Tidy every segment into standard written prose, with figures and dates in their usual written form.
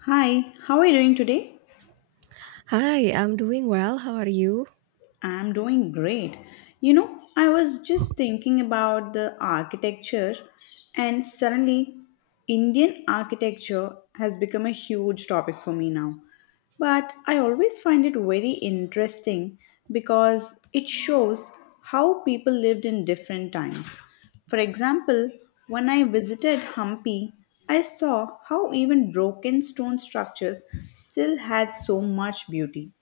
Hi, how are you doing today? Hi, I'm doing well. How are you? I'm doing great. You know, I was just thinking about the architecture, and suddenly, Indian architecture has become a huge topic for me now. But I always find it very interesting because it shows how people lived in different times. For example, when I visited Hampi, I saw how even broken stone structures still had so much beauty.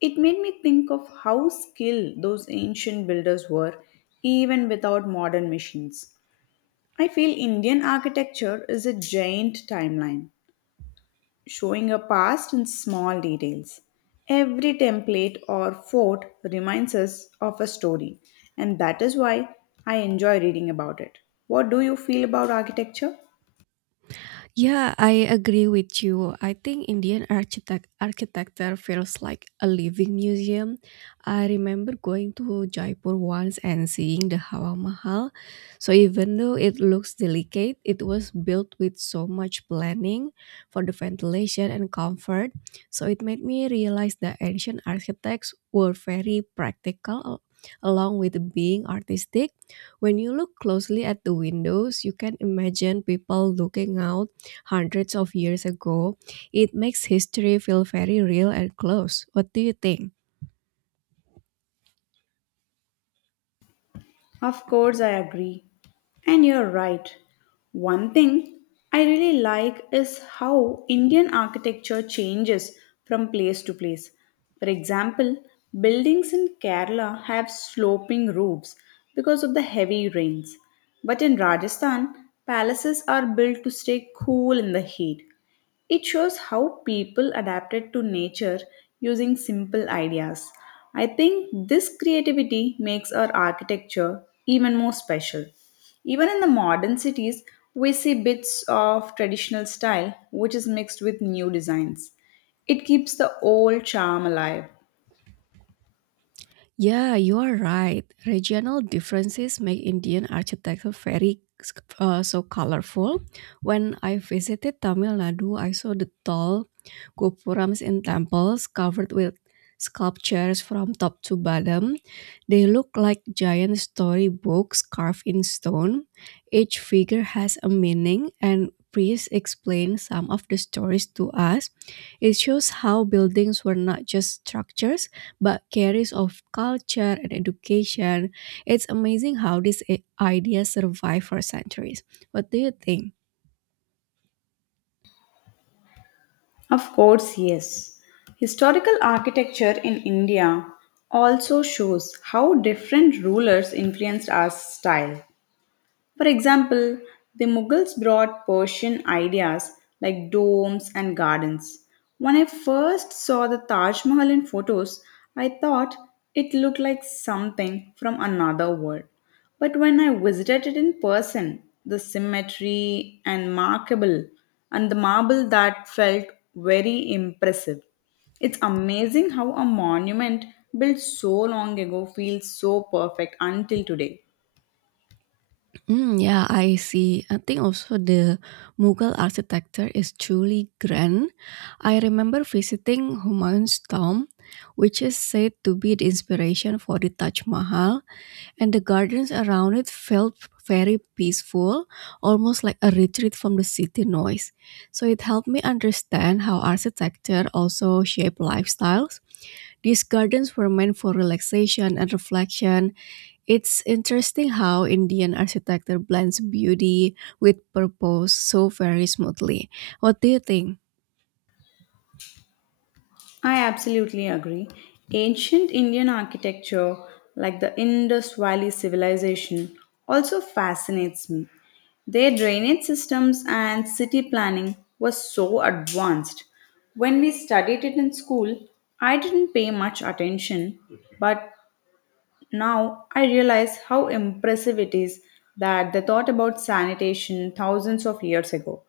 It made me think of how skilled those ancient builders were, even without modern machines. I feel Indian architecture is a giant timeline, showing a past in small details. Every template or fort reminds us of a story, and that is why I enjoy reading about it. What do you feel about architecture? Yeah, I agree with you. I think Indian architecture feels like a living museum. I remember going to Jaipur once and seeing the Hawa Mahal. So even though it looks delicate, it was built with so much planning for the ventilation and comfort. So it made me realize that ancient architects were very along with being artistic. When you look closely at the windows, you can imagine people looking out hundreds of years ago. It makes history feel very real and close. What do you think? Of course, I agree. And you're right. One thing I really like is how Indian architecture changes from place to place. For example, buildings in Kerala have sloping roofs because of the heavy rains. But in Rajasthan, palaces are built to stay cool in the heat. It shows how people adapted to nature using simple ideas. I think this creativity makes our architecture even more special. Even in the modern cities, we see bits of traditional style which is mixed with new designs. It keeps the old charm alive. Yeah, you are right. Regional differences make Indian architecture very so colorful. When I visited Tamil Nadu, I saw the tall gopurams in temples covered with sculptures from top to bottom. They look like giant storybooks carved in stone. Each figure has a meaning and priests explain some of the stories to us. It shows how buildings were not just structures but carries of culture and education. It's amazing how ideas survive for centuries. What do you think? Of course, yes. Historical architecture in India also shows how different rulers influenced our style. For example, the Mughals brought Persian ideas like domes and gardens. When I first saw the Taj Mahal in photos, I thought it looked like something from another world. But when I visited it in person, the symmetry and markable and the marble that felt very impressive. It's amazing how a monument built so long ago feels so perfect until today. Mm, yeah, I see. I think also the Mughal architecture is truly grand. I remember visiting Humayun's tomb, which is said to be the inspiration for the Taj Mahal, and the gardens around it felt very peaceful, almost like a retreat from the city noise. So it helped me understand how architecture also shape lifestyles. These gardens were meant for relaxation and reflection. It's interesting how Indian architecture blends beauty with purpose so very smoothly. What do you think? I absolutely agree. Ancient Indian architecture, like the Indus Valley civilization, also fascinates me. Their drainage systems and city planning were so advanced. When we studied it in school, I didn't pay much attention, but now I realize how impressive it is that they thought about sanitation thousands of years ago.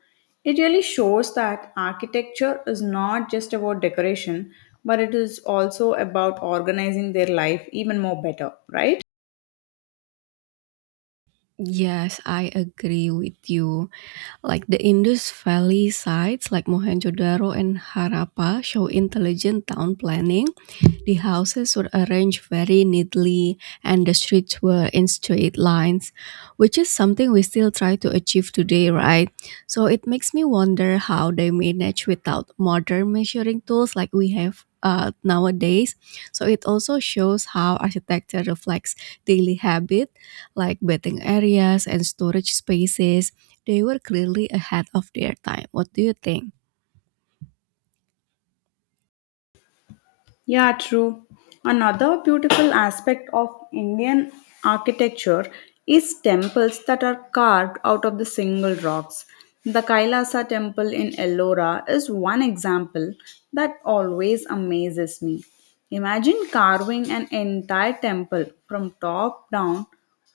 It really shows that architecture is not just about decoration, but it is also about organizing their life even more better, right? Yes, I agree with you. Like the Indus Valley sites like Mohenjo-daro and Harappa show intelligent town planning, the houses were arranged very neatly, and the streets were in straight lines, which is something we still try to achieve today, right? So it makes me wonder how they manage without modern measuring tools like we have nowadays. So it also shows how architecture reflects daily habit, like bathing areas and storage spaces. They were clearly ahead of their time. What do you think? Yeah, true. Another beautiful aspect of Indian architecture is temples that are carved out of the single rocks. The Kailasa temple in Ellora is one example that always amazes me. Imagine carving an entire temple from top down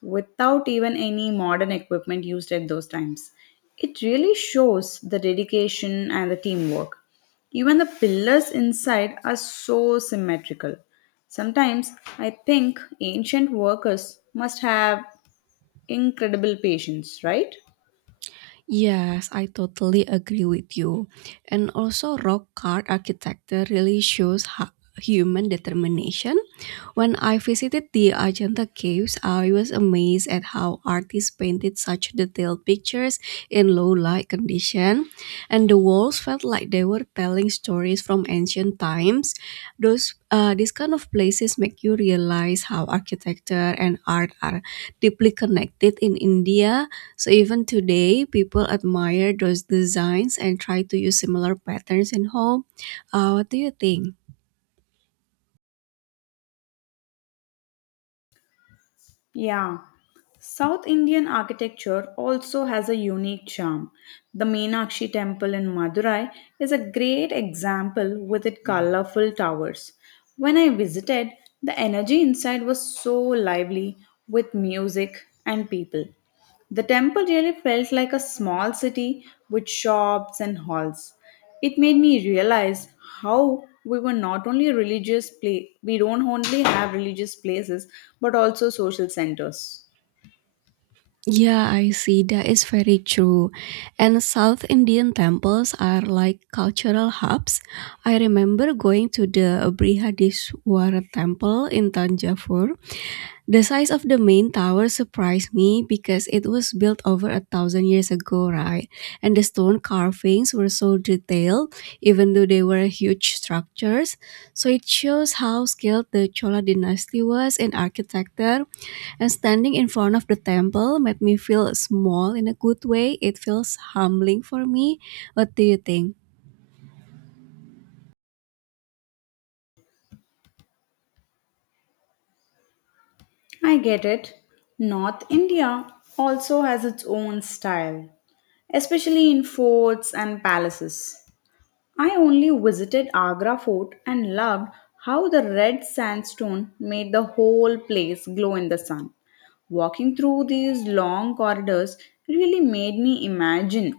without even any modern equipment used at those times. It really shows the dedication and the teamwork. Even the pillars inside are so symmetrical. Sometimes I think ancient workers must have incredible patience, right? Yes, I totally agree with you. And also, rock art architecture really shows human determination. When I visited the Ajanta caves, I was amazed at how artists painted such detailed pictures in low light condition, and the walls felt like they were telling stories from ancient times. Those these kind of places make you realize how architecture and art are deeply connected in India. So even today, people admire those designs and try to use similar patterns in home. What do you think? Yeah. South Indian architecture also has a unique charm. The Meenakshi Temple in Madurai is a great example with its colorful towers. When I visited, the energy inside was so lively with music and people. The temple really felt like a small city with shops and halls. It made me realize how we were not only religious place we don't only have religious places but also social centers. Yeah, I see. That is very true. And South Indian temples are like cultural hubs. I remember going to the Brihadiswara temple in Tanjavur. The size of the main tower surprised me because it was built over a thousand years ago, right? And the stone carvings were so detailed, even though they were huge structures. So it shows how skilled the Chola dynasty was in architecture, and standing in front of the temple made me feel small in a good way. It feels humbling for me. What do you think? I get it. North India also has its own style, especially in forts and palaces. I only visited Agra Fort and loved how the red sandstone made the whole place glow in the sun. Walking through these long corridors really made me imagine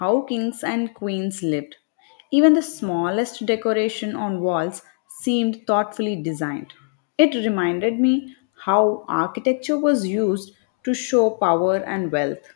how kings and queens lived. Even the smallest decoration on walls seemed thoughtfully designed. It reminded me how architecture was used to show power and wealth.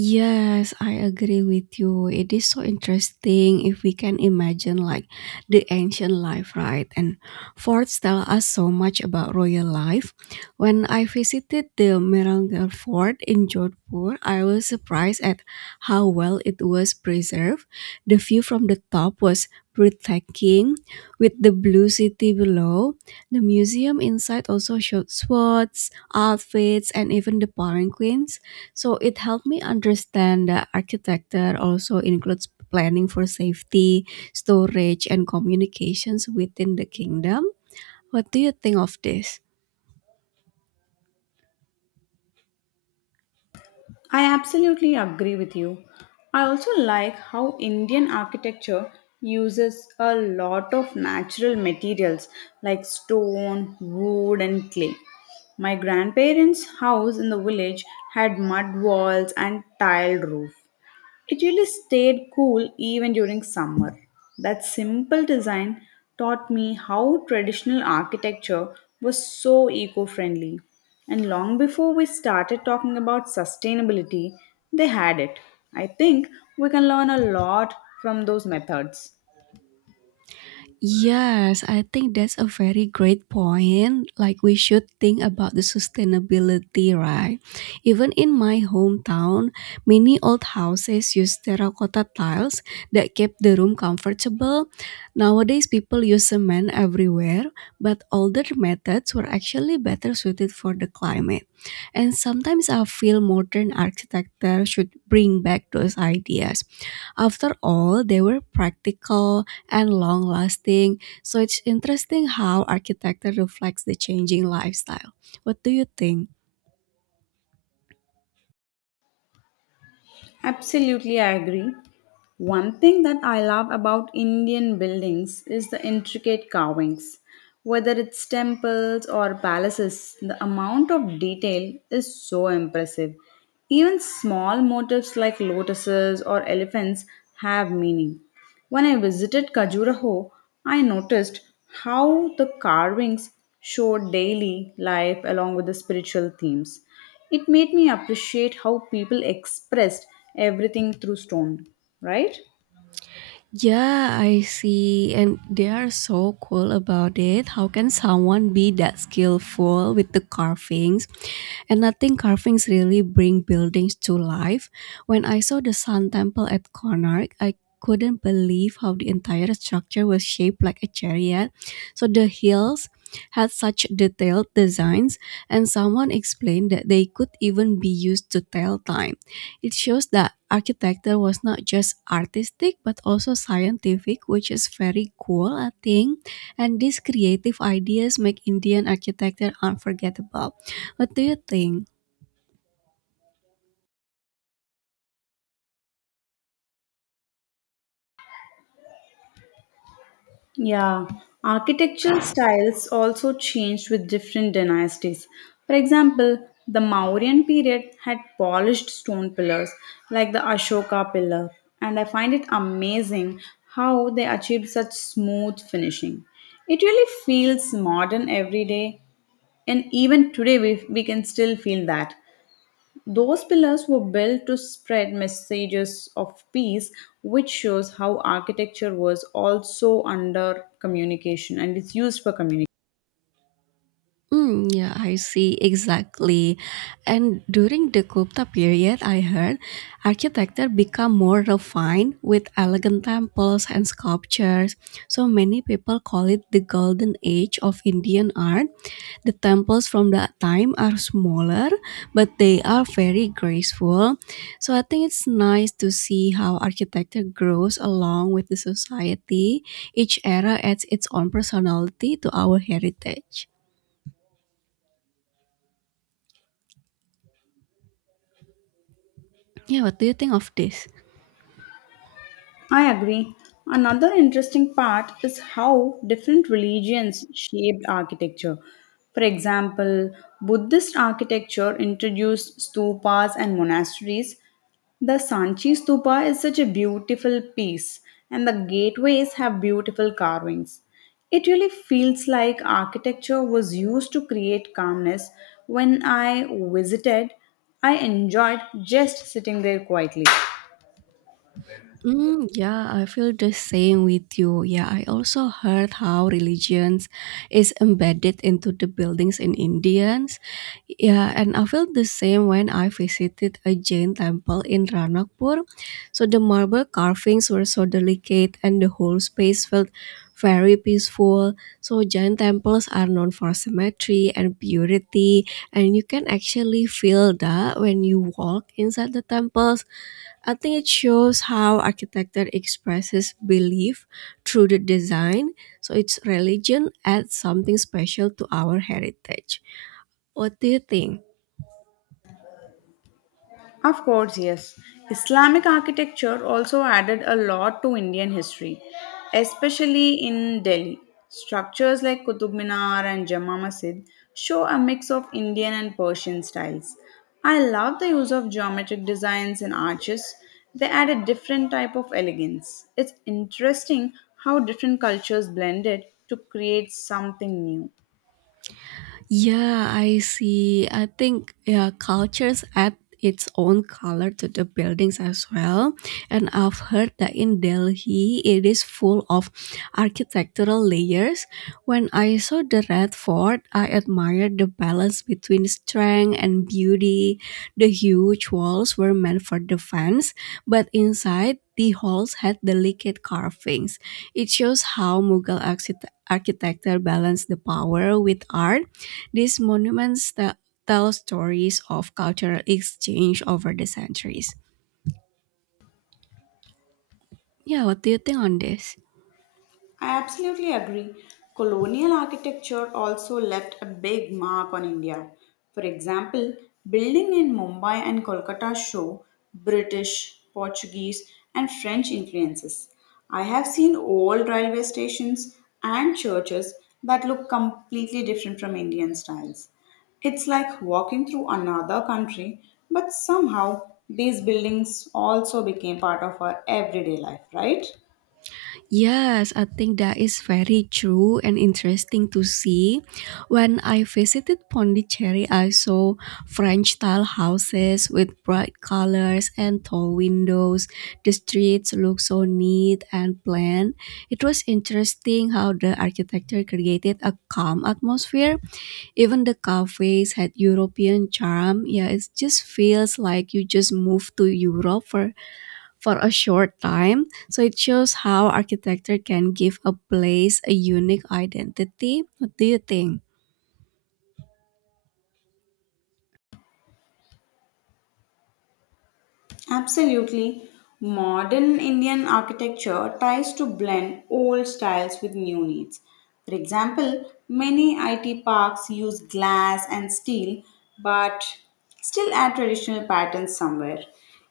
Yes, I agree with you. It is so interesting if we can imagine like the ancient life, right? And forts tell us so much about royal life. When I visited the Merangal Fort in Jodhpur, I was surprised at how well it was preserved. The view from the top was breathtaking with the blue city below. The museum inside also showed swords, outfits, and even the palanquins, so it helped me understand that architecture also includes planning for safety, storage, and communications within the kingdom. What do you think of this? I absolutely agree with you. I also like how Indian architecture uses a lot of natural materials like stone, wood, and clay. My grandparents' house in the village had mud walls and tiled roof. It really stayed cool even during summer. That simple design taught me how traditional architecture was so eco friendly. And long before we started talking about sustainability, they had it. I think we can learn a lot from those methods. Yes, I think that's a very great point. Like, we should think about the sustainability, right? Even in my hometown, many old houses use terracotta tiles that keep the room comfortable. Nowadays, people use cement everywhere, but older methods were actually better suited for the climate. And sometimes I feel modern architecture should bring back those ideas. After all, they were practical and long lasting. So it's interesting how architecture reflects the changing lifestyle. What do you think? Absolutely, I agree. One thing that I love about Indian buildings is the intricate carvings. Whether it's temples or palaces, the amount of detail is so impressive. Even small motifs like lotuses or elephants have meaning. When I visited Khajuraho, I noticed how the carvings showed daily life along with the spiritual themes. It made me appreciate how people expressed everything through stone, right? Yeah, I see. And they are so cool about it. How can someone be that skillful with the carvings, and nothing carvings really bring buildings to life. When I saw the Sun Temple at Konark, I couldn't believe how the entire structure was shaped like a chariot. So the hills had such detailed designs, and someone explained that they could even be used to tell time. It shows that architecture was not just artistic but also scientific, which is very cool, I think. And these creative ideas make Indian architecture unforgettable. What do you think? Yeah, architectural styles also changed with different dynasties. For example, the Mauryan period had polished stone pillars like the Ashoka pillar, and I find it amazing how they achieved such smooth finishing. It really feels modern every day, and even today we can still feel that. Those pillars were built to spread messages of peace, which shows how architecture was also under communication and it's used for communication. Mm, yeah, I see exactly. And during the Gupta period, I heard architecture become more refined with elegant temples and sculptures. So many people call it the golden age of Indian art. The temples from that time are smaller, but they are very graceful. So I think it's nice to see how architecture grows along with the society. Each era adds its own personality to our heritage. Yeah, what do you think of this? I agree. Another interesting part is how different religions shaped architecture. For example, Buddhist architecture introduced stupas and monasteries. The Sanchi stupa is such a beautiful piece, and the gateways have beautiful carvings. It really feels like architecture was used to create calmness. When I visited, I enjoyed just sitting there quietly. Mm, yeah, I feel the same with you. Yeah, I also heard how religions is embedded into the buildings in Indians. Yeah, and I felt the same when I visited a Jain temple in Ranakpur. So the marble carvings were so delicate and the whole space felt very peaceful. So Jain temples are known for symmetry and purity, and you can actually feel that when you walk inside the temples. I think it shows how architecture expresses belief through the design, so its religion adds something special to our heritage. What do you think? Of course, yes. Islamic architecture also added a lot to Indian history, especially in Delhi. Structures like Qutub Minar and Jama Masjid show a mix of Indian and Persian styles. I love the use of geometric designs and arches. They add a different type of elegance. It's interesting how different cultures blended to create something new. Yeah, I see. I think yeah, cultures add its own color to the buildings as well. And I've heard that in Delhi, it is full of architectural layers. When I saw the Red Fort, I admired the balance between strength and beauty. The huge walls were meant for defense, but inside, the halls had delicate carvings. It shows how Mughal architecture balanced the power with art, these monuments that tell stories of cultural exchange over the centuries. Yeah, what do you think on this? I absolutely agree. Colonial architecture also left a big mark on India. For example, building in Mumbai and Kolkata show British, Portuguese, and French influences. I have seen old railway stations and churches that look completely different from Indian styles. It's like walking through another country, but somehow these buildings also became part of our everyday life, right? Yes, I think that is very true and interesting to see. When I visited Pondicherry, I saw French style houses with bright colors and tall windows. The streets looked so neat and planned. It was interesting how the architecture created a calm atmosphere. Even the cafes had European charm. Yeah, it just feels like you just moved to Europe for a short time. So it shows how architecture can give a place a unique identity. What do you think? Absolutely. Modern Indian architecture tries to blend old styles with new needs. For example, many IT parks use glass and steel but still add traditional patterns somewhere.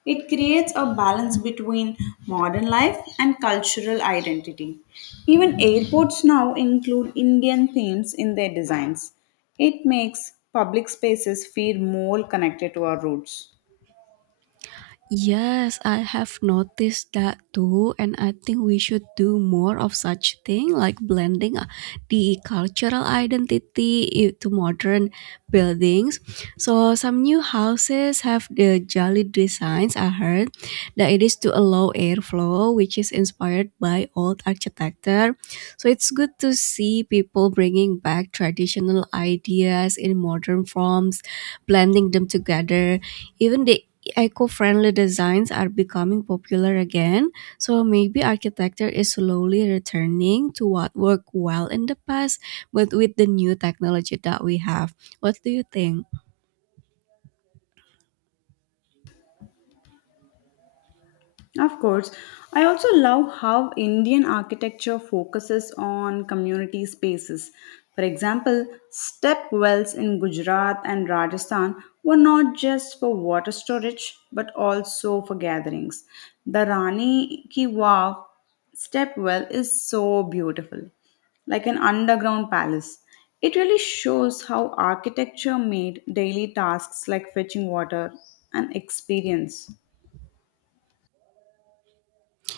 It creates a balance between modern life and cultural identity. Even airports now include Indian themes in their designs. It makes public spaces feel more connected to our roots. Yes, I have noticed that too, and I think we should do more of such thing like blending the cultural to modern buildings. So some new houses have the jolly designs. I heard that it is to allow airflow, which is inspired by old architecture. So it's good to see people bringing back traditional ideas in modern forms, blending them together. Even the eco-friendly designs are becoming popular again, so maybe architecture is slowly returning to what worked well in the past, but with the new technology that we have. What do you think? Of course, I also love how Indian architecture focuses on community spaces. For example, step wells in Gujarat and Rajasthan were not just for water storage but also for gatherings. The Rani Ki Vav step well is so beautiful, like an underground palace. It really shows how architecture made daily tasks like fetching water an experience.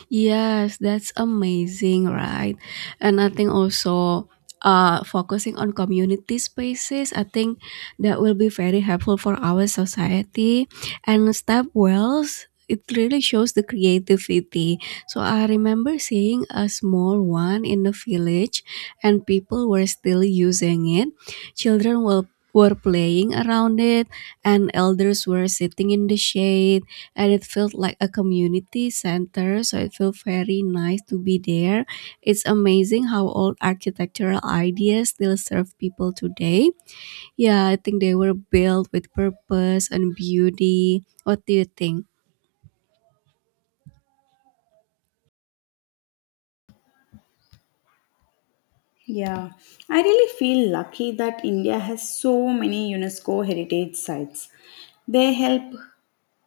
Yes, that's amazing, right? And I think also, focusing on community spaces, I think that will be very helpful for our society. And step wells, it really shows the creativity. So I remember seeing a small one in the village, and people were still using it. Children were playing around it, and elders were sitting in the shade, and it felt like a community center, so it felt very nice to be there. It's amazing how old architectural ideas still serve people today. Yeah, I think they were built with purpose and beauty. What do you think? Yeah, I really feel lucky that India has so many UNESCO heritage sites. They help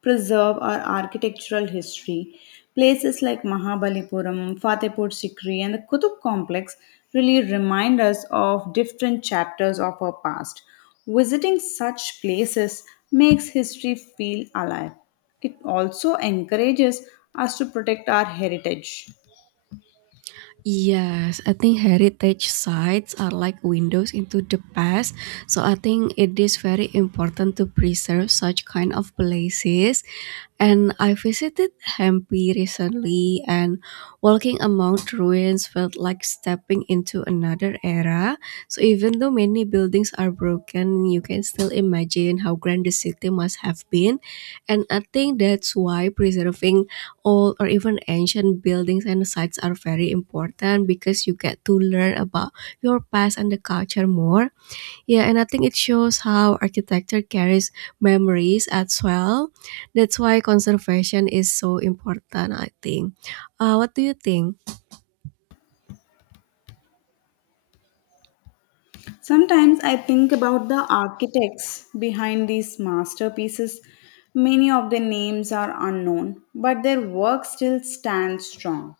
preserve our architectural history. Places like Mahabalipuram, Fatehpur Sikri, and the Qutub complex really remind us of different chapters of our past. Visiting such places makes history feel alive. It also encourages us to protect our heritage. Yes, I think heritage sites are like windows into the past. So I think it is very important to preserve such kind of places. And I visited Hampi recently, and walking among the ruins felt like stepping into another era. So, even though many buildings are broken, you can still imagine how grand the city must have been. And I think that's why preserving old or even ancient buildings and sites are very important, because you get to learn about your past and the culture more. Yeah, and I think it shows how architecture carries memories as well. That's why conservation is so important, I think. What do you think? Sometimes I think about the architects behind these masterpieces. Many of their names are unknown, but their work still stands strong.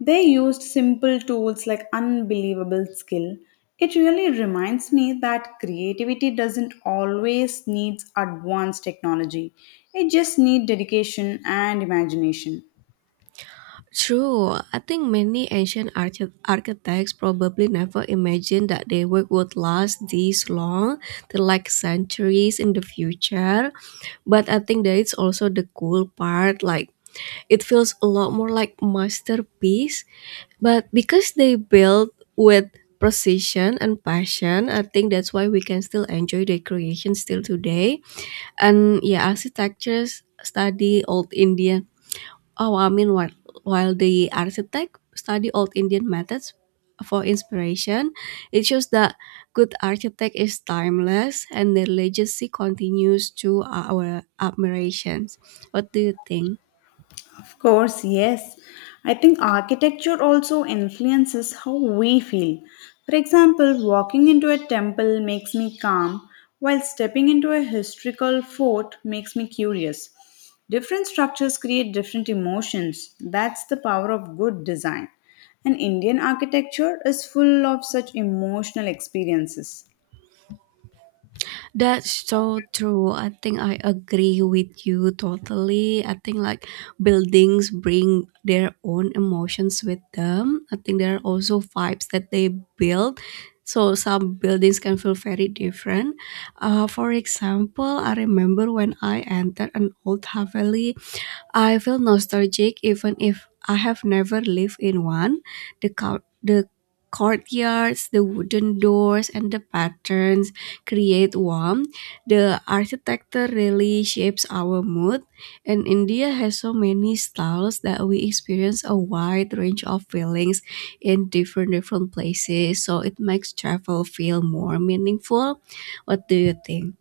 They used simple tools like unbelievable skill. It really reminds me that creativity doesn't always need advanced technology. It just needs dedication and imagination. True, I think many ancient architects probably never imagined that their work would last this long, till like centuries in the future. But I think that it's also the cool part. Like, it feels a lot more like masterpiece. But because they build with precision and passion, I think that's why we can still enjoy their creation still today. And yeah, architectures study old Indian. Oh, I mean, while, while the architect study old Indian methods for inspiration, it shows that good architect is timeless and their legacy continues to our admirations. What do you think? Of course, yes. I think architecture also influences how we feel. For example, walking into a temple makes me calm, while stepping into a historical fort makes me curious. Different structures create different emotions. That's the power of good design. And Indian architecture is full of such emotional experiences. That's so true. I think I agree with you totally. I think like buildings bring their own emotions with them. I think there are also vibes that they build. So some buildings can feel very different. For example, I remember when I entered an old Haveli, I feel nostalgic even if I have never lived in one. The courtyards, the wooden doors, and the patterns create warmth. The architecture really shapes our mood, and India has so many styles that we experience a wide range of feelings in different places. So it makes travel feel more meaningful. What do you think?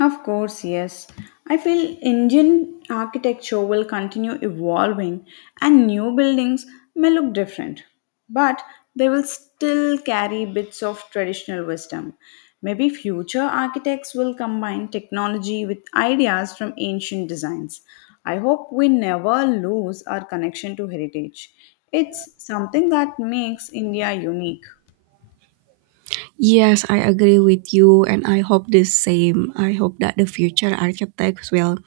Of course, yes. I feel Indian architecture will continue evolving and new buildings may look different, but they will still carry bits of traditional wisdom. Maybe future architects will combine technology with ideas from ancient designs. I hope we never lose our connection to heritage. It's something that makes India unique. Yes, I agree with you, and I hope the same. I hope that the future architects will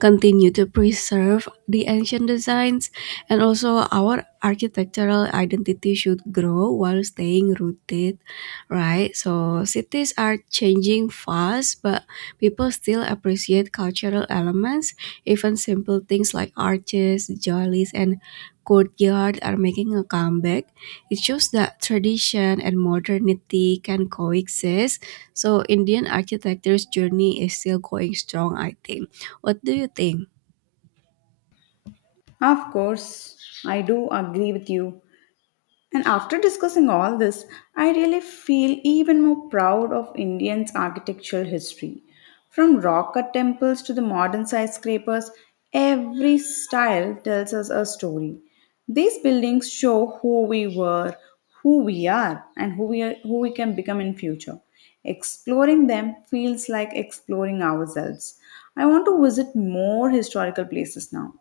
continue to preserve the ancient designs, and also our architectural identity should grow while staying rooted, right? So cities are changing fast, but people still appreciate cultural elements. Even simple things like arches, jollies, and courtyard are making a comeback. It shows that tradition and modernity can coexist, so indian architecture's journey is still going strong, I think. What do you think? Of course, I do agree with you. And after discussing all this, I really feel even more proud of Indians' architectural history. From rock cut temples to the modern skyscrapers, every style tells us a story. These buildings show who we were, who we are, and who we can become in future. Exploring them feels like exploring ourselves. I want to visit more historical places now.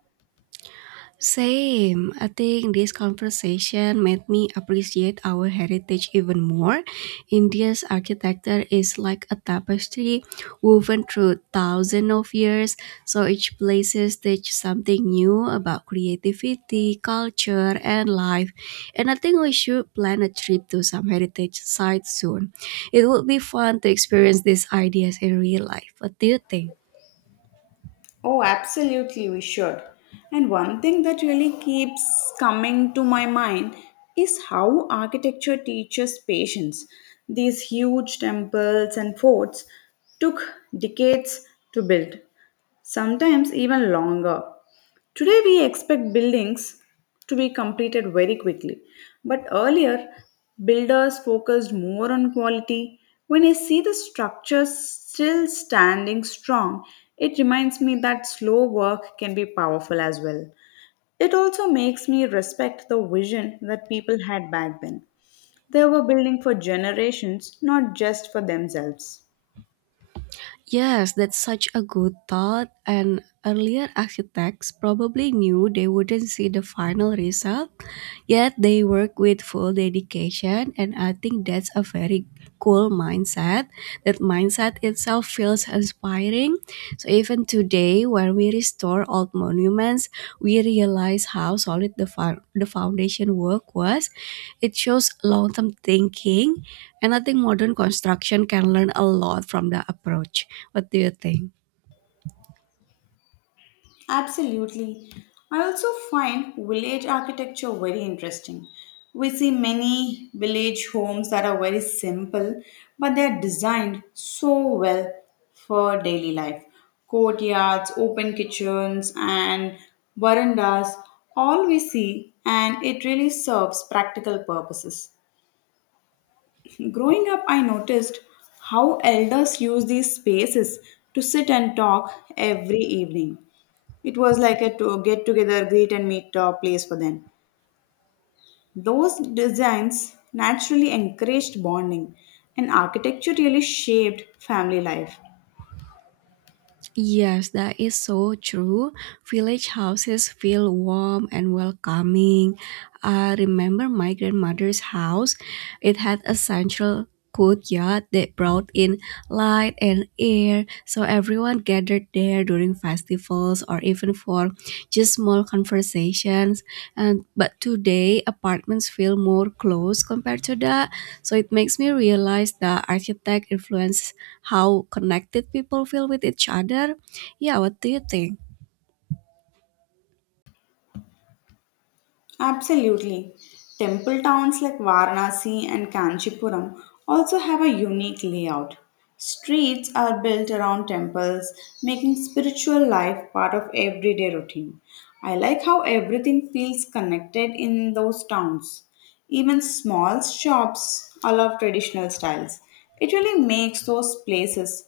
Same. I think this conversation made me appreciate our heritage even more. India's architecture is like a tapestry woven through thousands of years, so each place teach something new about creativity, culture, and life. And I think we should plan a trip to some heritage sites soon. It would be fun to experience these ideas in real life. What do you think? Oh, absolutely, we should. And one thing that really keeps coming to my mind is how architecture teaches patience. These huge temples and forts took decades to build, sometimes even longer. Today, we expect buildings to be completed very quickly, but earlier, builders focused more on quality. When I see the structure still standing strong, it reminds me that slow work can be powerful as well. It also makes me respect the vision that people had back then. They were building for generations, not just for themselves. Yes, that's such a good thought. And earlier architects probably knew they wouldn't see the final result, yet they work with full dedication, and I think that's a very cool mindset. That mindset itself feels inspiring. So even today, when we restore old monuments, we realize how solid the foundation work was. It shows long term thinking, and I think modern construction can learn a lot from the approach. What do you think? Absolutely. I also find village architecture very interesting. We see many village homes that are very simple, but they're designed so well for daily life. Courtyards, open kitchens, and verandas, all we see, and it really serves practical purposes. Growing up, I noticed how elders use these spaces to sit and talk every evening. It was like a to get together, greet and meet place for them. Those designs naturally encouraged bonding, and architecture really shaped family life. Yes, that is so true. Village houses feel warm and welcoming. I remember my grandmother's house. It had a central courtyard that brought in light and air, so everyone gathered there during festivals or even for just small conversations. And but today apartments feel more closed compared to that, so it makes me realize that architect influence how connected people feel with each other. Yeah, what do you think? Absolutely. Temple towns like Varanasi and Kanchipuram also have a unique layout. Streets are built around temples, making spiritual life part of everyday routine. I like how everything feels connected in those towns. Even small shops allow traditional styles. It really makes those places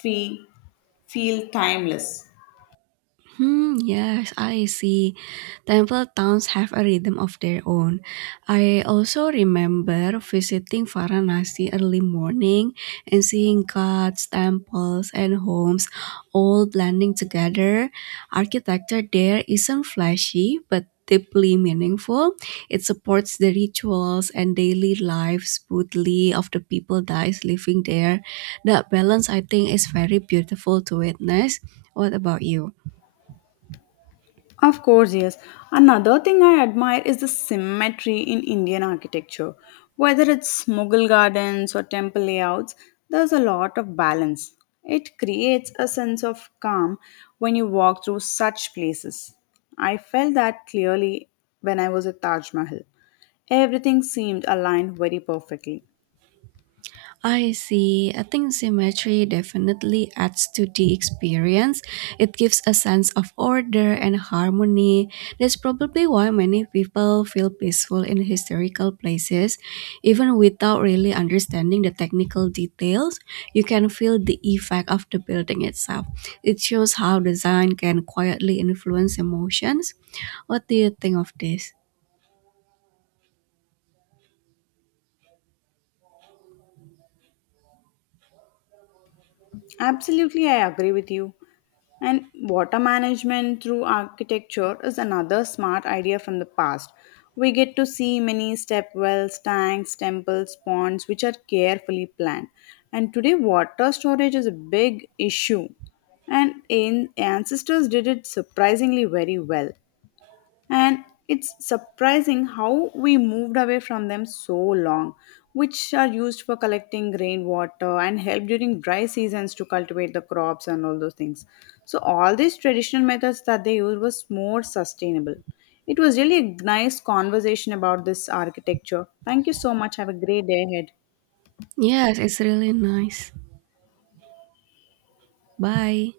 feel, feel timeless. Hmm, yes, I see. Temple towns have a rhythm of their own. I also remember visiting Varanasi early morning and seeing gods, temples, and homes all blending together. Architecture there isn't flashy, but deeply meaningful. It supports the rituals and daily life smoothly of the people that is living there. That balance, I think, is very beautiful to witness. What about you? Of course, yes. Another thing I admire is the symmetry in Indian architecture. Whether it's Mughal gardens or temple layouts, there's a lot of balance. It creates a sense of calm when you walk through such places. I felt that clearly when I was at Taj Mahal. Everything seemed aligned very perfectly. I see. I think symmetry definitely adds to the experience. It gives a sense of order and harmony. That's probably why many people feel peaceful in historical places. Even without really understanding the technical details, you can feel the effect of the building itself. It shows how design can quietly influence emotions. What do you think of this? Absolutely, I agree with you. And water management through architecture is another smart idea from the past. We get to see many step wells, tanks, temples, ponds, which are carefully planned. And today, water storage is a big issue. And ancestors did it surprisingly very well, and it's surprising how we moved away from them so long, which are used for collecting rainwater and help during dry seasons to cultivate the crops and all those things. So all these traditional methods that they used was more sustainable. It was really a nice conversation about this architecture. Thank you so much. Have a great day ahead. Yes, it's really nice. Bye.